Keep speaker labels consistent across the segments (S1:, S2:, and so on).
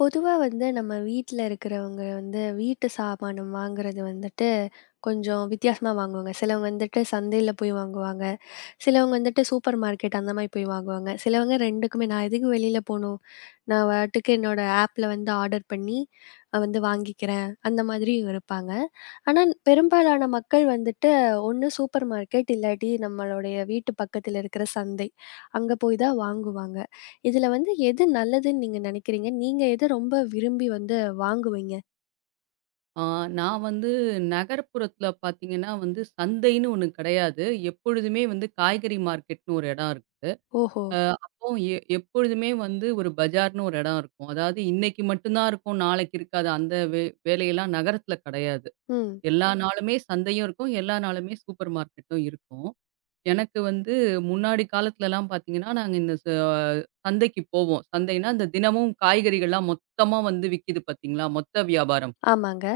S1: பொதுவா வந்து நம்ம வீட்ல இருக்கிறவங்க வந்து வீட்டு சாமானம் வாங்குறது வந்துட்டு கொஞ்சம் வித்தியாசமா வாங்குவாங்க. சிலவங்க வந்துட்டு சந்தையில போய் வாங்குவாங்க. சிலவங்க வந்துட்டு சூப்பர் மார்க்கெட் அந்த மாரி போய் வாங்குவாங்க. சிலவங்க 2க்குமே நான் எதுக்கு வெளில போணும்? நான் பாட்டுக்கு என்னோட ஆப்ல வந்து ஆர்டர் பண்ணி வந்து வாங்கிக்கிறேன். அந்த மாதிரியும் இருப்பாங்க. ஆனா பெரும்பாலான மக்கள் வந்துட்டு ஒண்ணு சூப்பர் மார்க்கெட் இல்லாட்டி நம்மளுடைய வீட்டு பக்கத்துல இருக்கிற சந்தை. அங்க போய் தான் வாங்குவாங்க. இதுல வந்து எது நல்லதுன்னு நீங்க நினைக்கிறீங்க? நீங்க எத ரொம்ப விரும்பி வந்து வாங்குவீங்க?
S2: ஆ, நான் வந்து நகர்ப்புறத்துல பார்த்தீங்கன்னா வந்து சந்தைன்னு ஒண்ணு கிடையாது. எப்பொழுதுமே வந்து காய்கறி மார்க்கெட்ன்னு ஒரு இடம் இருக்கு.
S1: ஓஹோ!
S2: அ அப்போ எப்பொழுதுமே வந்து ஒரு பஜார்ன்னு ஒரு இடம் இருக்கும். அதாவது இன்னைக்கு மட்டும் தான் இருக்கும், நாளைக்கு இருக்காது. அந்த வே வேலையெல்லாம் நகரத்துல கிடையாது.
S1: ம்.
S2: எல்லா நாளுமே சந்தையும் இருக்கும், எல்லா நாளுமே சூப்பர் மார்க்கெட்டும் இருக்கும். எனக்கு வந்து முன்னாடி காலத்துலலாம் பார்த்தீங்கன்னா, நாங்க இந்த சந்தைக்கு போவோம். சந்தைன்னா இந்த தினமும் காய்கறிகள்லாம் மொத்தமா வந்து விக்கிது பார்த்தீங்களா? மொத்த வியாபாரம்.
S1: ஆமாங்க.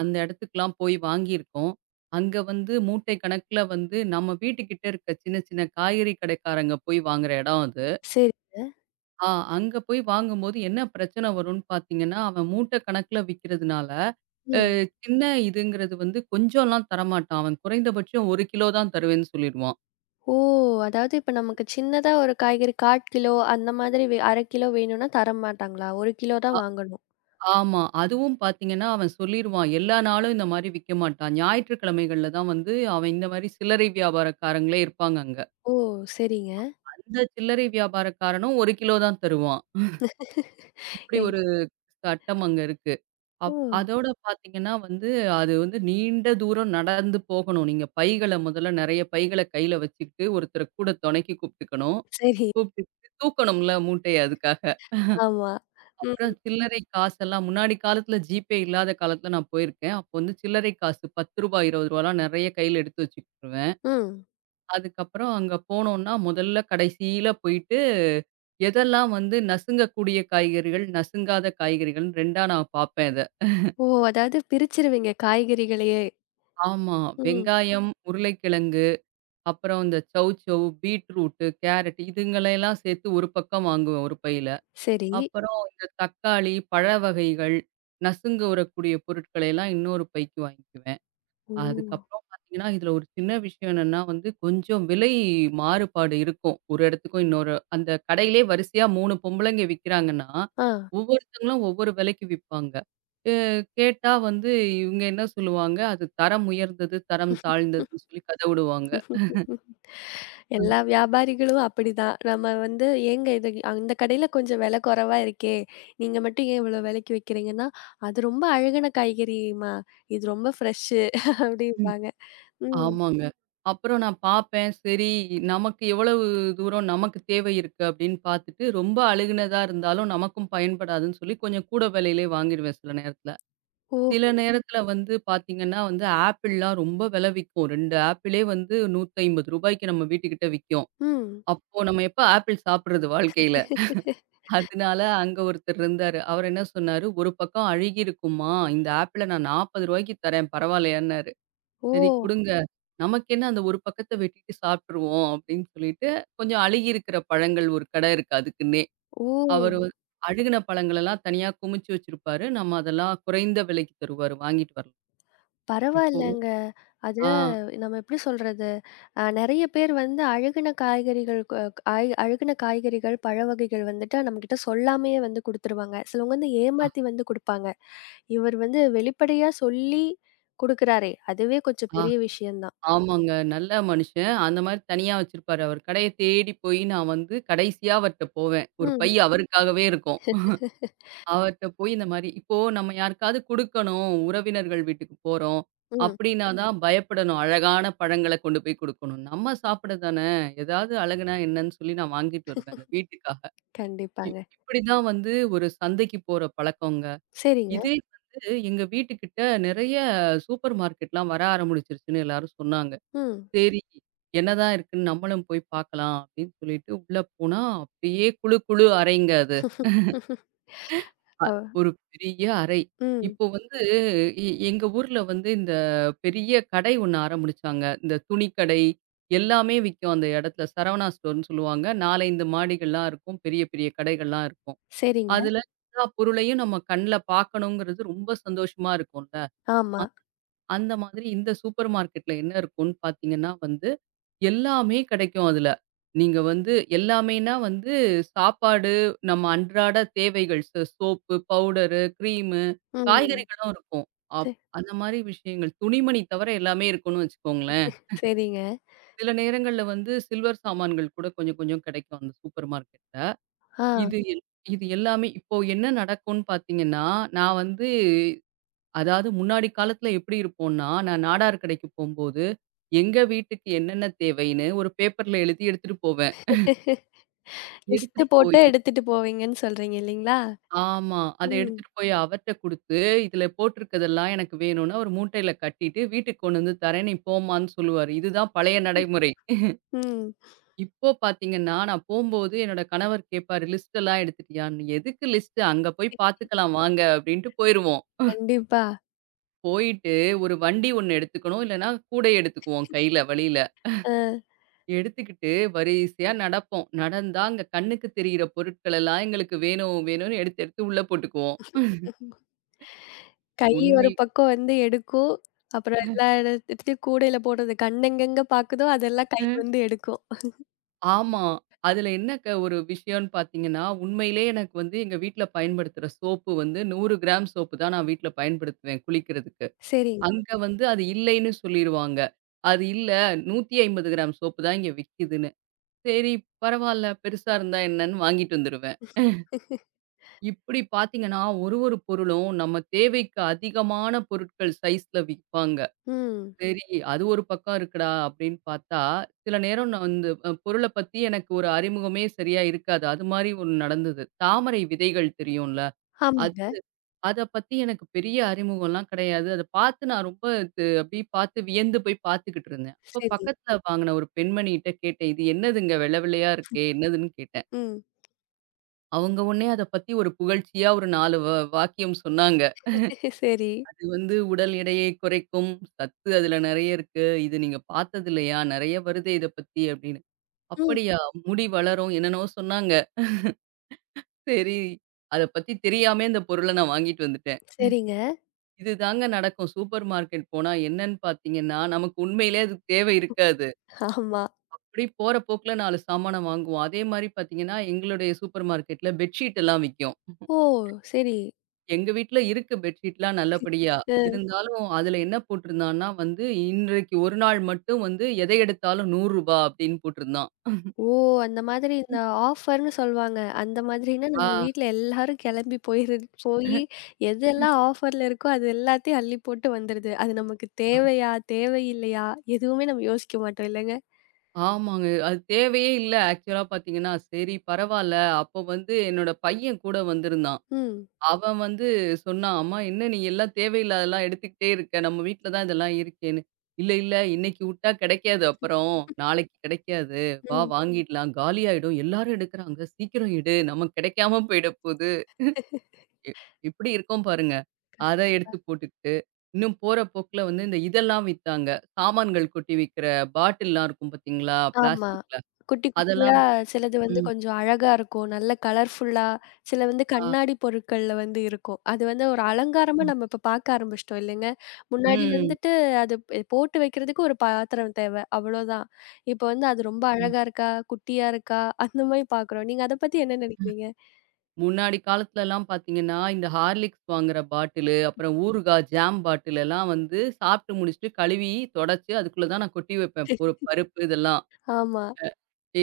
S2: அந்த இடத்துக்குலாம் போய் வாங்கியிருக்கோம். அங்க வந்து மூட்டை கணக்குல வந்து நம்ம வீட்டுக்கிட்ட இருக்க சின்ன சின்ன காய்கறி கடைக்காரங்க போய் வாங்குற இடம் அது.
S1: சரிங்க.
S2: ஆ அங்க போய் வாங்கும்போது என்ன பிரச்சனை வரும்ன்னு பார்த்தீங்கன்னா, அவன் மூட்டை கணக்குல விக்கிறதுனால, அ
S1: ம்.
S2: சின்ன இதுங்கிறது வந்து கொஞ்சம்லாம் தரமாட்டான். அவன் குறைந்தபட்சம் 1 கிலோ தான் தருவேன்னு சொல்லிருவான்.
S1: ஓ! அதாவது இப்ப நமக்கு சின்னதா ஒரு காய்கறி 1/4 கிலோ அந்த மாதிரி 1/2 கிலோ வேணும்னா தரமாட்டாங்களா? 1 கிலோ
S2: அ
S1: தான் வாங்கணும்.
S2: ஆமா. அதுவும் பார்த்தீங்கன்னா, அவன் சொல்லிருவான், எல்லா நாளும் இந்த மாரி விக்க மாட்டான். ஞாயிற்றுக்கிழமைகள்ல தான் வந்து அவன் இந்த மாரி சில்லறை வியாபாரக்காரங்களே இருப்பாங்க அங்க.
S1: ஓ! சரிங்க.
S2: அந்த சில்லறை வியாபாரக்காரனும் 1 கிலோ தான் தருவான். இப்படி
S1: எங்
S2: ஒரு சட்டம் அங்க இருக்கு.
S1: ஓ!
S2: அதோட பார்த்தீங்கன்னா வந்து, அது வந்து நீண்ட தூரம் நடந்து போகணும். நீங்க பைகள முதல்ல நெறைய பைகள கையில வச்சுக்கிட்டு, ஒருத்தர கூட தொணைக்கு கூப்ட்டுக்கணும்.
S1: சரி.
S2: கூப்ட்டுக்கிட்டு தூக்கணும்ல மூட்டைய அதுக்காக.
S1: ஆமா. ம்.
S2: அப்புறம் சில்லறை காசெல்லாம் முன்னாடி காலத்துல ஜிபே இல்லாத காலத்துல நான் போயிருக்கேன். அப்போ வந்து சில்லறை காசு ரூ. 10 ரூ. 20லாம் நெறைய கையில எடுத்து வச்சுக்குருவேன்.
S1: ம்.
S2: அதுக்கப்புறம் அங்க போனோம்னா, முதல்ல கடைசியில போயிட்டு, எதெல்லாம் வந்து நசுங்கக்கூடிய காய்கறிகள், நசுங்காத காய்கறிகள்ன்னு 2ஆ நான் பார்ப்பேன் அத.
S1: ஓ! அதாவது பிரிச்சுருவீங்க காய்கறிகளையே.
S2: ஆமா.
S1: ம்.
S2: வெங்காயம், உருளைக்கிழங்கு, அப்புறம் இந்த சௌசௌ, பீட்ரூட்டு, கேரட் இதுங்களையெல்லாம் சேர்த்து ஒரு பக்கம் வாங்குவேன் ஒரு பையில.
S1: சரி.
S2: அப்புறம் இந்த தக்காளி, பழ வகைகள், நசுங்க உரக்கூடிய பொருட்களை எல்லாம் இன்னொரு பைக்கு வாங்கிக்குவேன்.
S1: ஓ!
S2: அதுக்கப்புறம் பார்த்தீங்கன்னா, இதுல ஒரு சின்ன விஷயம் என்னன்னா வந்து, கொஞ்சம் விலை மாறுபாடு இருக்கும். ஒரு இடத்துக்கும் இன்னொரு அந்த கடையிலே வரிசையா 3 பொம்பளைங்க விக்கிறாங்கன்னா,
S1: ஆ.
S2: ஒவ்வொருத்தங்களும் ஒவ்வொரு விலைக்கு விப்பாங்க. அ கேட்டா வந்து இவங்க என்ன சொல்லுவாங்க, அது தரம் உயர்ந்தது, தரம் தாழ்ந்ததுன்னு சொல்லி கத விடுவாங்க. அ,
S1: எல்லா வியாபாரிகளும் அப்படிதான். நம்ம வந்து "ஏங்க இது அந்த கடையில கொஞ்சம் விலை குறைவா இருக்கே, நீங்க மட்டும் ஏன் இவ்வளோ விலைக்கு விக்கிறீங்கன்னா?" "அது ரொம்ப அழுகுன காய்கறிம்மா, இது ரொம்ப ஃப்ரெஷ்ஷு"
S2: ம்.
S1: அப்படிம்பாங்க. ம்.
S2: ஆமாங்க. அப்புறம் நான் பார்ப்பேன். சரி, நமக்கு எவ்வளவு தூரம் நமக்கு தேவை இருக்கு அப்படின்னு பார்த்துட்டு, ரொம்ப அழுகுனதா இருந்தாலும் நமக்கும் பயன்படாதுன்னு சொல்லி கொஞ்சம் கூட விலையிலே வாங்கிருவேன் சில நேரத்துல. சில
S1: ஓஹோ!
S2: நேரத்துல வந்து பாத்தீங்கன்னா வந்து ஆப்பிள்லாம் ரொம்ப விலை விக்கும். 2 ஆப்பிளே வந்து ரூ. 150க்கு நம்ம வீட்டுக்கிட்ட விக்கும்.
S1: ம்.
S2: அப்போ நம்ம எப்ப ஆப்பிள் சாப்பிடுறது வாழ்க்கையில? அதனால அங்க ஒருத்தர் இருந்தாரு. அவர் என்ன சொன்னாரு, "ஒரு பக்கம் அழுகி இருக்கும்மா, இந்த ஆப்பிள நான் ரூ. 40க்கு தரேன் பரவாயில்லையான்னாரு."
S1: ஓ!
S2: "சரி குடுங்க. நமக்கு என்ன அந்த ஒரு பக்கத்த வெட்டிட்டு சாப்பிட்டுருவோம்." அப்படின்னு சொல்லிட்டு கொஞ்சம் அழுகி இருக்கிற பழங்கள் ஒரு கடை இருக்கு அதுக்குன்னே.
S1: ஓ!
S2: அவரு வ அழுகுன பழங்களெல்லாம் தனியா குமிச்சு வச்சிருப்பாரு. நம்ம அதெல்லாம் குறைந்த விலைக்கு தருவாரு வாங்கிட்டு வரலாம். இப்போ
S1: பரவாயில்லங்க. அது
S2: ஆ,
S1: நம்ம எப்படி சொல்றது? நெறைய பேர் வந்து அழுகுன காய்கறிகள் காய் அழுகுன காய்கறிகள், பழ வகைகள் வந்துட்டு நம்மகிட்ட சொல்லாமயே வந்து குடுத்துருவாங்க. சிலவங்க வந்து
S2: அ,
S1: ஏமாத்தி வந்து குடுப்பாங்க. இவர் வந்து வெளிப்படையா சொல்லி குடுக்குறாரே! அதுவே கொஞ்சம்
S2: ஆ,
S1: பெரிய விஷயம் தான்.
S2: ஆமாங்க. நல்ல மனுஷன். அந்த மாரி தனியா வச்சிருப்பாரு. அவர் கடைய தேடி போய் நான் வந்து கடைசியா அவர்ட்ட போவேன். ஒரு
S1: ம்,
S2: பை அவருக்காகவே இருக்கும். அவர்ட்ட போய் இந்த மாரி இப்போ நம்ம யாருக்காவது குடுக்கணும், உறவினர்கள் வீட்டுக்கு போறோம்.
S1: ம்.
S2: அப்படின்னா தான் பயப்படணும். அழகான பழங்கள கொண்டு போய் குடுக்கணும். நம்ம சாப்பிட தானே! ஏதாவது அழகுனா என்னன்னு சொல்லி நான் வாங்கிட்டு வருவேன் அந்த வீட்டுக்காக. இ
S1: கண்டிப்பாங்க.
S2: இப்படிதான் வந்து ஒரு சந்தைக்கு போற பழக்கங்க.
S1: சரிங்க.
S2: இதே வந்து எங்க வீட்டுக்கிட்ட நெறைய சூப்பர் மார்க்கெட்லாம் வர ஆரம்பிச்சிருச்சுன்னு எல்லாரும் சொன்னாங்க.
S1: ம்.
S2: சரி. என்னதான் இருக்குன்னு நம்மளும் போய் பார்க்கலாம் அப்படின்னு சொல்லிட்டு உள்ள போனா, அப்படியே குளு குளு அறைங்க அது. அ.
S1: ஓ!
S2: ஒரு பெரிய அறை.
S1: ம்.
S2: இப்போ வந்து எங்க ஊர்ல வந்து இந்த பெரிய கடை ஒண்ணு ஆரம்பிச்சாங்க. இந்த துணிக்கடை எல்லாமே விக்கும் அந்த இடத்துல. சரவணா ஸ்டோர்ன்னு சொல்லுவாங்க. 4, 5 மாடிகள்லாம் இருக்கும். பெரிய பெரிய கடைகள்லாம் இருக்கும்.
S1: சரிங்க.
S2: அதுல எல்லா பொருளையும் நம்ம கண்ல பார்க்கணுங்கிறது ரொம்ப சந்தோஷமா இருக்கும்.
S1: ஆமா.
S2: அந்த மாதிரி இந்த சூப்பர் மார்க்கெட்ல என்ன இருக்கும்ன்னு பார்த்தீங்கன்னா வந்து, எல்லாமே கிடைக்கும் அதுல. நீங்க வந்து எல்லாமேன்னா வந்து சாப்பாடு, நம்ம அன்றாட தேவைகள் சோப்பு, பவுடரு, கிரீமு,
S1: ம்.
S2: காய்கறிகளும் இருக்கும். அப்
S1: ச
S2: அந்த மாரி விஷயங்கள். துணிமணி தவிர எல்லாமே இருக்கும்னு வச்சுக்கோங்களேன்.
S1: சரிங்க.
S2: சில நேரங்கள்ல வந்து சில்வர் சாமான்கள் கூட கொஞ்சம் கொஞ்சம் கிடைக்கும் அந்த சூப்பர் மார்க்கெட்ல.
S1: ஆ.
S2: இது எல் இது எல்லாமே இப்போ என்ன நடக்கும்ன்னு பார்த்தீங்கன்னா, நான் வந்து அதாவது முன்னாடி காலத்துல எப்படி இருப்போம்னா, நான் நாடார் கடைக்கு போம்போது, எங்க வீட்டுக்கு என்னென்ன தேவைன்னு ஒரு பேப்பர்ல எழுதி எடுத்துட்டு போவேன்.
S1: லிஸ்ட்
S2: எடுத்துட்டு
S1: போட்டு
S2: போயி
S1: எடுத்துட்டு போவீங்கன்னு சொல்றீங்க இல்லீங்களா?
S2: ஆமா. அத
S1: ம்,
S2: எடுத்துட்டு போய் அவர்ட்ட குடுத்து, "இதுல போட்டிருக்கிறதெல்லாம் எனக்கு வேணும்னா ஒரு மூட்டையில கட்டிட்டு வீட்டுக்கு கொண்டு வந்து தரேன். நீ போம்மான்னு" சொல்லுவாரு. இதுதான் பழைய நடைமுறை.
S1: ம்.
S2: இப்போ பாத்தீங்கன்னா, நான் போம்போது என்னோட கணவர் கேட்பாரு, "லிஸ்ட் எல்லாம் எடுத்துட்டியான்னு?" "எதுக்கு லிஸ்ட்? அங்க போய் பாத்துக்கலாம் வாங்க" அப்படின்ட்டு போயிருவோம்.
S1: கண்டிப்பா.
S2: போயிட்டு ஒரு வண்டி ஒண்ணு எடுத்துக்கணும். இல்லன்னா கூடைய எடுத்துக்குவோம் கையில வழியில.
S1: அ
S2: எடுத்துக்கிட்டு வரிசையா நடப்போம். நடந்தா அங்க கண்ணுக்கு தெரியிற பொருட்கள் எல்லாம் எங்களுக்கு வேணும், வேணும்னு எடுத்து, எடுத்து உள்ள போட்டுக்குவோம்.
S1: கை
S2: உண்மை
S1: ஒரு பக்கம் வந்து எடுக்கும். அப்புறம் எல்லா இடத்துலயும் கூடையில போடுறது கண் எங்கெங்க பாக்குதோ அதெல்லாம் கை
S2: ம்.
S1: வந்து எடுக்கும்.
S2: ஆமா. அதுல என்ன ஒரு விஷயம்னு பார்த்தீங்கன்னா, உண்மையிலே எனக்கு வந்து எங்க வீட்ல பயன்படுத்துற சோப்பு வந்து 100 கிராம் சோப்பு தான் நான் வீட்ல பயன்படுத்துவேன் குளிக்கிறதுக்கு.
S1: சரிங்க.
S2: அங்க வந்து அது இல்லைன்னு சொல்லிருவாங்க. அது இல்ல 150 கிராம் சோப்பு தான் இங்க விக்கிதுன்னு. சரி, பரவால்ல பெருசா இருந்தா என்னன்னு வாங்கிட்டு வந்துருவேன். இப்படி பாத்தீங்கன்னா, ஒரு ஒரு பொருளும் நம்ம தேவைக்கு அதிகமான பொருட்கள் சைஸ்ல விப்பாங்க.
S1: ம்.
S2: சரி, அது ஒரு பக்கம் இருக்குடா அப்படின்னு பார்த்தா, சில நேரம் நான் வந்து பொருள பத்தி எனக்கு ஒரு அறிமுகமே சரியா இருக்காது. அது மாரி ஒண்ணு நடந்தது. தாமரை விதைகள் தெரியும்ல? அது
S1: ஆமாங்க.
S2: அத பத்தி எனக்கு பெரிய அறிமுகம்லாம் கிடையாது. அத பார்த்து நான் ரொம்ப இது அப்படியே பார்த்து வியந்து போய் பார்த்துக்கிட்டு இருந்தேன். அப்ப
S1: சரி.
S2: பக்கத்துல வாங்குன ஒரு பெண்மணிகிட்ட கேட்டேன். "இது என்னதுங்க வெள்ள வெள்ளையா இருக்கே?" என்னதுன்னு கேட்டேன்.
S1: ம்.
S2: அவங்க உடனே அத பத்தி ஒரு புகழ்ச்சியா ஒரு 4 வாக்கியம் சொன்னாங்க.
S1: சரி.
S2: இது வந்து உடல் எடையை குறைக்கும். சத்து அதுல நெறைய இருக்கு. இது நீங்க பார்த்தது இல்லையா? நெறைய வருது இத பத்தி அப்படின்னு.
S1: ம்.
S2: அப்படியா? முடி வளரும் என்னன்னவோ சொன்னாங்க. சரி, அத பத்தி தெரியாமயே இந்த பொருள நான் வாங்கிட்டு வந்துட்டேன்.
S1: சரிங்க.
S2: இதுதாங்க நடக்கும். சூப்பர் மார்க்கெட் போனா என்னன்னு பார்த்தீங்கன்னா, நமக்கு உண்மையிலே அது தேவை இருக்காது.
S1: ஆமா.
S2: அப்படி போற போக்குல 4 சாமான வாங்குவோம். அதே மாரி பார்த்தீங்கன்னா, எங்களுடைய சூப்பர் மார்க்கெட்ல பெட்ஷீட் எல்லாம் விக்கும்.
S1: ஓ! சரி.
S2: எங்க வீட்ல இருக்கு பெட்ஷீட்லாம் நல்லபடியா.
S1: அ.
S2: இருந்தாலும் அதுல என்ன போட்டிருந்தான்னா வந்து, "இன்றைக்கு ஒரு நாள் மட்டும் வந்து எதை எடுத்தாலும் ரூ. 100" அப்படின்னு போட்டிருந்தான்.
S1: ஓ! அந்த மாதிரி இந்த ஆஃபர்ன்னு சொல்வாங்க. அந்த மாதிரினா
S2: ஆ,
S1: நம்ம வீட்ல எல்லாரும் கெளம்பி போயிருது எதெல்லாம் ஆஃபர்ல இருக்கோ அது எல்லாத்தையும் அள்ளி போட்டு வந்துருது. அது நமக்கு
S2: ஆ
S1: தேவையா? தேவையில்லையா? எதுவுமே நம்ம யோசிக்க மாட்டோம் இல்லங்க?
S2: ஆமாங்க. அது தேவையே இல்ல ஆக்சுவலா பார்த்தீங்கன்னா. சரி பரவால்ல. அப்போ வந்து என்னோட பையன் கூட வந்திருந்தான்.
S1: ம்.
S2: அவன் வந்து சொன்னான், "அம்மா என்ன நீ எல்லாம் தேவையில்லாததெல்லாம் எடுத்துக்கிட்டே இருக்க. நம்ம வீட்ல தான் இதெல்லாம் இருக்கேன்னு." "இல்ல, இல்ல இன்னைக்கு விட்டா கிடைக்காது அப்புறம். நாளைக்கு கிடைக்காது. வா
S1: ம்.
S2: வாங்கிடலாம். காலியாயிடும். எல்லாரும் எடுக்குறாங்க. சீக்கிரம் எடு. நமக்கு கிடைக்காம போயிட போது." எ எப்படி இருக்கோம் பாருங்க. அத எடுத்து போட்டுக்கிட்டு, இன்னும் போற போக்குல வந்து இந்த இதெல்லாம் வித்தாங்க. சாமான்கள் கொட்டி விக்கிற பாட்டில்லாம் இருக்கும் பார்த்தீங்களா?
S1: ஆமா.
S2: பிளாஸ்டிக்ல.
S1: குட்டி குட்டியா
S2: அதெல்லாம் வி
S1: சிலது வந்து
S2: ம்.
S1: கொஞ்சம் அழகா இருக்கும். நல்ல கலர்ஃபுல்லா, சில வந்து
S2: ஆ.
S1: கண்ணாடி பொருட்கள்ல வந்து இருக்கும். அது வந்து ஒரு அலங்காரமா
S2: ம்.
S1: நம்ம இப்ப பார்க்க ஆரம்பிச்சுட்டோம் இல்லைங்க? முன்னாடி
S2: ம்.
S1: வந்துட்டு அது ப போட்டு வைக்கிறதுக்கு ஒரு பாத்திரம் தேவ. அவ்வளோதான். இப்ப வந்து அது ரொம்ப
S2: ம்.
S1: அழகா இருக்கா? குட்டியா இருக்கா? அந்த மாரி பார்க்குறோம். நீங்க அத பத்தி என்ன நினைக்கிறீங்க?
S2: முன்னாடி காலத்துலலாம் பார்த்தீங்கன்னா, இந்த ஹார்லிக்ஸ் வாங்குற பாட்டிலு, அப்புறம் ஊறுகாய், ஜாம் பாட்டில் எல்லாம் வந்து சாப்பிட்டு முடிச்சுட்டு கழுவி, தொடச்சு அதுக்குள்ள தான் நான் கொட்டி வைப்பேன். ஒரு பருப்பு இதெல்லாம்.
S1: ஆமா.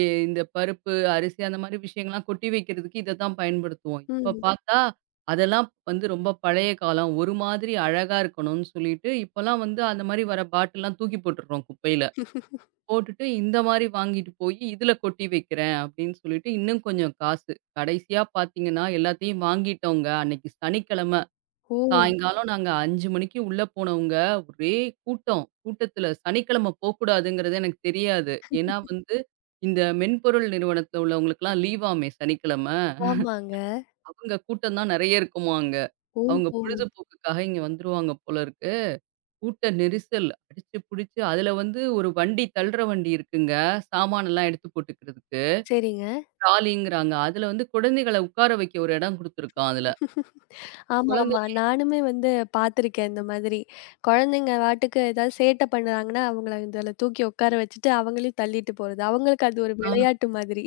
S2: இந்த பருப்பு, அரிசி அந்த மாரி விஷயங்கள்லாம் கொட்டி வைக்கிறதுக்கு இத தான் பயன்படுத்துவோம். இப்ப ம்.
S1: ம்.
S2: பார்த்தா, அதெல்லாம் வந்து ரொம்ப பழைய காலம். ஒரு மாதிரி அழகா இருக்கணும்னு சொல்லிட்டு, இப்பலாம் வந்து அந்த மாரி வர பாட்டில்லாம் தூக்கி போட்டுடுறோம் குப்பையில. போட்டுட்டு இந்த மாரி வாங்கிட்டு போய் இதுல கொட்டி வைக்கிறேன் அப்படின்னு சொல்லிட்டு, இன்னும் கொஞ்சம் காசு. கடைசியா பார்த்தீங்கன்னா, எல்லாத்தையும் வாங்கிட்டோங்க. அன்னைக்கு சனிக்கிழம.
S1: ஓ!
S2: சாயங்காலம் நாங்க 5 மணிக்கு உள்ள போனவங்க, ஒரே கூட்டம். கூட்டத்துல சனிக்கிழமை போக்கூடாதுங்கிறது எனக்கு தெரியாது. ஏன்னா வந்து, இந்த மென்பொருள் நிறுவனத்துல உள்ளவங்களுக்கெல்லாம் லீவாமே சனிக்கிழமை.
S1: ஆமாங்க.
S2: அவங்க கூட்டம் தான் நெறைய இருக்குமா அங்க. அவங்க
S1: ஓஹோ!
S2: பொழுதுபோக்குக்காக இங்க வந்துருவாங்க போல இருக்கு. கூட்ட நெரிசல் அடிச்சு புடிச்சு, அதுல வந்து ஒரு வண்டி தள்ளுற வண்டி இருக்குங்க. சாமானெல்லாம் எடுத்து போட்டுக்கிறதுக்கு.
S1: சரிங்க.
S2: ட்ராலிங்கிறாங்க. அதுல வந்து குழந்தைகள உட்கார வைக்க ஒரு இடம் குடுத்துருக்கான் அதுல.
S1: ஆமா,
S2: குழந்தை
S1: ஆமா. நானுமே வந்து பார்த்துருக்கேன் இந்த மாதிரி. குழந்தைங்க பாட்டுக்கு ஏதாவது சேட்டை பண்ணுறாங்கன்னா, அவங்கள இதுல தூக்கி உட்கார வச்சுட்டு, அவங்களையும் தள்ளிட்டு போறது. அவங்களுக்கு அது ஒரு
S2: ஆ.
S1: விளையாட்டு மாதிரி.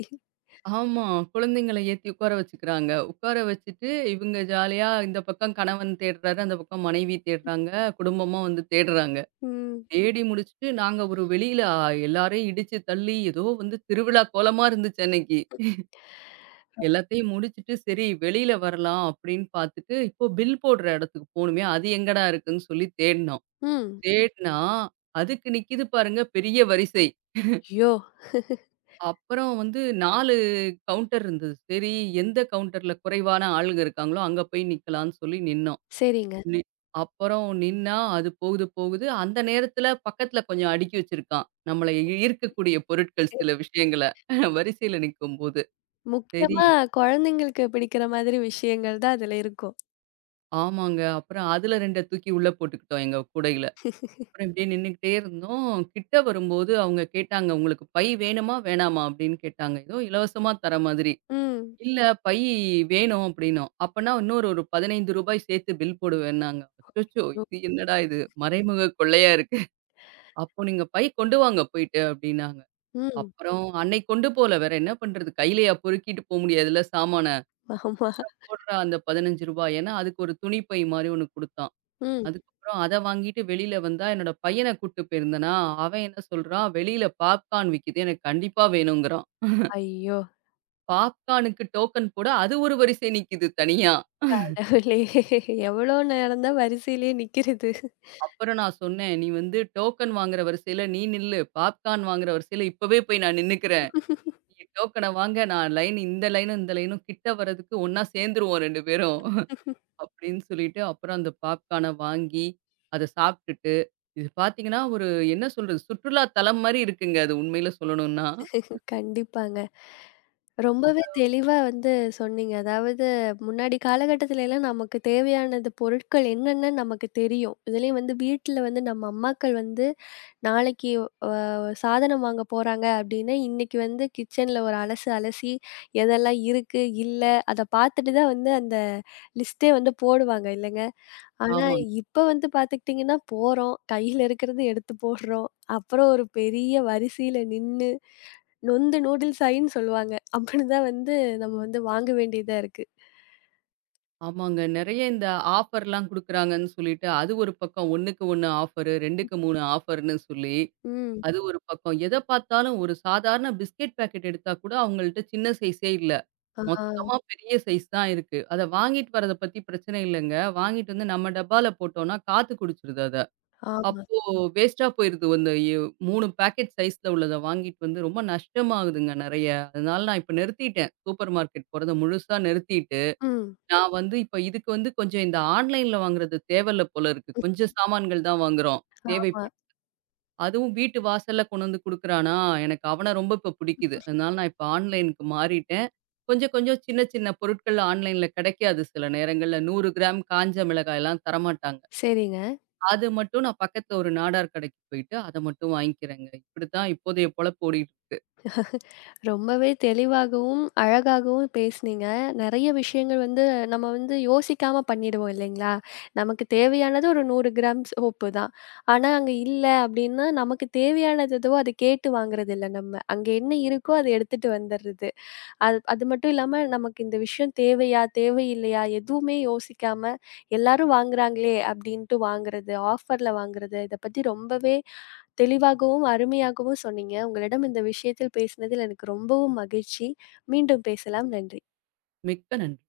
S2: ஆமா. குழந்தைங்கள ஏத்தி உட்கார வச்சுக்கிறாங்க. உட்கார வச்சுட்டு இவங்க ஜாலியா இந்த பக்கம் கணவன் தேடுறாரு, அந்த பக்கம் மனைவி தேடுறாங்க. குடும்பமா வந்து தேடுறாங்க.
S1: ம்.
S2: தேடி முடிச்சுட்டு நாங்க ஒரு வெளியில அ எல்லாரையும் இடிச்சு தள்ளி ஏதோ வந்து திருவிழா கோலமா இருந்துச்சு அன்னைக்கு. எல்லாத்தையும் முடிச்சுட்டு சரி வெளியில வரலாம் அப்படின்னு பார்த்துட்டு, இப்போ பில் போடுற இடத்துக்கு போணுமே, அது எங்கடா இருக்குன்னு சொல்லி தேடினோம்.
S1: ம்.
S2: தேடினா அதுக்கு நிக்கிது பாருங்க பெரிய வரிசை.
S1: ஐயோ!
S2: அப்புறம் வந்து 4 கவுண்டர் இருந்தது. சரி, எந்த கவுண்டர்ல குறைவான ஆளுங்க இருக்காங்களோ, அங்க போய் நிக்கலான்னு சொல்லி நின்னோம்.
S1: சரிங்க.
S2: நி அப்புறம் நின்னா, அது போகுது, போகுது. அந்த நேரத்துல பக்கத்துல கொஞ்சம் அடுக்கி வச்சிருக்கான். நம்மள ஈர்க்கக்கூடிய பொருட்கள் சில விஷயங்கள வரிசையில நிக்கும்போது. சரி
S1: முக்கியமா
S2: இது-
S1: குழந்தைங்களுக்கு பிடிக்கிற மாதிரி விஷயங்கள் தான் அதுல இருக்கும்.
S2: ஆமாங்க. அப்புறம் அதுல 2 தூக்கி உள்ள போட்டுக்கிட்டோம் எங்க கூடையில. அப்புறம் இப்படியே நின்னுக்கிட்டே இருந்தோம். கிட்ட வரும்போது அவங்க கேட்டாங்க, "உங்களுக்கு பை வேணுமா, வேணாமா?" அப்படின்னு கேட்டாங்க. ஏதோ இலவசமா தர மாதிரி.
S1: ம்.
S2: இல்ல பை வேணும் அப்படின்னோம். அப்பன்னா இன்னொரு ஒரு ₹15 சேர்த்து பில் போடுவேன்னாங்க. அச்சச்சோ!
S1: யோ!
S2: இது என்னடா இது? மறைமுக கொள்ளையா இருக்கு. அப்போ நீங்க பை கொண்டு வாங்க போயிட்டு அப்படின்னாங்க.
S1: ம்.
S2: அப்புறம் அன்னைக்கு கொண்டு போல வேற என்ன பண்றது? கையிலயா பொறுக்கிட்டு போ முடியாதுல்ல சாமான.
S1: ஆமா.
S2: போடுறா அந்த ₹15 ஏன்னா அதுக்கு ஒரு துணி பை மாரி ஒண்ணு குடுத்தான்.
S1: ம்.
S2: அதுக்கப்புறம் அத வாங்கிட்டு வெளியில வந்தா என்னோட பையன கூட்டு போயிருந்தேனா, அவன் என்ன சொல்றான், வெளியில பாப்கார்ன் விக்குது. எனக்கு கண்டிப்பா வேணுங்கிறான்.
S1: ஐயோ!
S2: பாப்கார்னுக்கு டோக்கன் போட அது ஒரு வரிசை நிக்குது தனியா.
S1: கடவுளே! எவ்வளோ நேரம் தான் வரிசையிலயே நிக்கிறது.
S2: அப்புறம் நான் சொன்னேன், "நீ வந்து டோக்கன் வாங்குற வரிசையில நீ நில்லு. பாப்கார்ன் வாங்குற வரிசையில இப்பவே போய் நான் நின்னுக்கிறேன். நீங்க டோக்கன வாங்க. நான் இந்த லைனும், இந்த லைனும் கிட்ட வர்றதுக்கு ஒண்ணா சேர்ந்துருவோம் 2 பேரும்." அப்படின்னு சொல்லிட்டு, அப்புறம் அந்த பாப்கார்ன வாங்கி, அத சாப்ட்டுட்டு, இது பாத்தீங்கன்னா, ஒரு என்ன சொல்றது? சுற்றுலா தலம் மாரி இருக்குங்க அது உண்மையில சொல்லணும்னா.
S1: கண்டிப்பாங்க. ரொம்பவே
S2: அவ்ளோ
S1: தெளிவா வந்து சொன்னீங்க. அதாவது முன்னாடி காலகட்டத்துல எல்லாம் நமக்கு தேவையானது பொருட்கள் என்னென்னு நமக்கு தெரியும். இதுலயும் வந்து வீட்ல வந்து நம்ம அம்மாக்கள் வந்து நாளைக்கு சாதனம் வாங்க போறாங்க அப்டின்னா, இன்னைக்கு வந்து கிச்சன்ல ஒரு அலசு அலசி எதெல்லாம் இருக்கு, இல்ல அத பார்த்துட்டு தான் வந்து அந்த லிஸ்ட்டே வந்து போடுவாங்க இல்லங்க? ஆனா,
S2: ஆமாங்க.
S1: இப்ப வந்து பாத்துக்கிட்டீங்கன்னா, போறோம். கையில இருக்கிறத எடுத்து போடுறோம். அப்புறம் ஒரு பெரிய வரிசையில நின்னு, நொந்து நூடுல்ஸ் ஆயின்னு சொல்லுவாங்க. அப்படிதான் வந்து நம்ம வந்து வாங்க வேண்டியதா இருக்கு.
S2: ஆமாங்க. நெறைய இந்த ஆஃபர்லாம் குடுக்குறாங்கன்னு சொல்லிட்டு, அது ஒரு பக்கம் 1க்கு 1 ஆஃபரு, 2க்கு 3 ஆஃபர்ன்னு சொல்லி
S1: ம்.
S2: அது ஒரு பக்கம். எத பார்த்தாலும் ஒரு சாதாரண பிஸ்கட் பாக்கெட் எடுத்தா கூட அவங்கள்ட்ட சின்ன சைஸே இல்ல.
S1: ஆ,
S2: மொத்தமா பெரிய சைஸ் தான் இருக்கு. அத வாங்கிட்டு வரத பத்தி பிரச்சனை இல்லங்க. வாங்கிட்டு வந்து நம்ம டப்பால போட்டோம்னா காத்து குடிச்சிருது அத.
S1: ஆமா.
S2: அப்போ வேஸ்ட்டா போயிருது. அந்த எ 3 பாக்கெட் சைஸ்ல உள்ளத வாங்கிட்டு வந்து ரொம்ப நஷ்டமாகுதுங்க நெறைய. அதனால நான் இப்ப நிறுத்திட்டேன். சூப்பர் மார்க்கெட் போறத முழுசா நிறுத்திட்டு,
S1: ம்.
S2: நான் வந்து இப்ப இதுக்கு வந்து கொஞ்சம் இந்த ஆன்லைன்ல வாங்குறது தேவல்ல போல இருக்கு. கொஞ்சம் சாமான்கள் தான் வாங்குறோம். தேவைப்ப
S1: ஆமா.
S2: அதுவும் வீட்டு வாசல்ல கொண்டு வந்து குடுக்குறானா, எனக்கு அவன ரொம்ப இப்ப பிடிக்குது. அதனால நான் இப்ப ஆன்லைனுக்கு மாறிட்டேன். கொஞ்சம் கொஞ்சம் சின்ன சின்ன பொருட்கள் ஆன்லைன்ல கிடைக்காது சில நேரங்கள்ல. 100 கிராம் காஞ்ச மிளகாய்லாம் தரமாட்டாங்க.
S1: சரிங்க.
S2: அது மட்டும் நான் பக்கத்துல ஒரு நாடார் கடைக்கு போயிட்டு, அத மட்டும் வாங்கிக்கிறேங்க. இப்படித்தான் இப்போதைய பொழப்பு ஓடிட்டு இருக்கு.
S1: ரொம்பவே தெளிவாகவும், அழகாகவும் பேசுனீங்க. நெறைய விஷயங்கள் வந்து நம்ம வந்து யோசிக்காம பண்ணிடுவோம் இல்லைங்களா? நமக்கு தேவையானது ஒரு 100 கிராம் சோப்பு தான். ஆனா, அங்க இல்ல அப்டின்னா, நமக்கு தேவையானது எதுவோ அத கேட்டு வாங்குறது இல்ல நம்ம. அங்க என்ன இருக்கோ அத எடுத்துட்டு வந்துர்றது. அது அது மட்டும் இல்லாம நமக்கு இந்த விஷயம் தேவையா? தேவையில்லையா? எதுவுமே யோசிக்காம, எல்லாரும் வாங்குறாங்களே அப்படின்ட்டு வாங்குறது, ஆஃபர்ல வாங்குறது, இத பத்தி ரொம்பவே தெளிவாகவும், அருமையாகவும் சொன்னீங்க. உங்களிடம் இந்த விஷயத்தில் பேசினதில் எனக்கு ரொம்பவும் மகிழ்ச்சி. மீண்டும் பேசலாம். நன்றி.
S2: மிக்க நன்றி.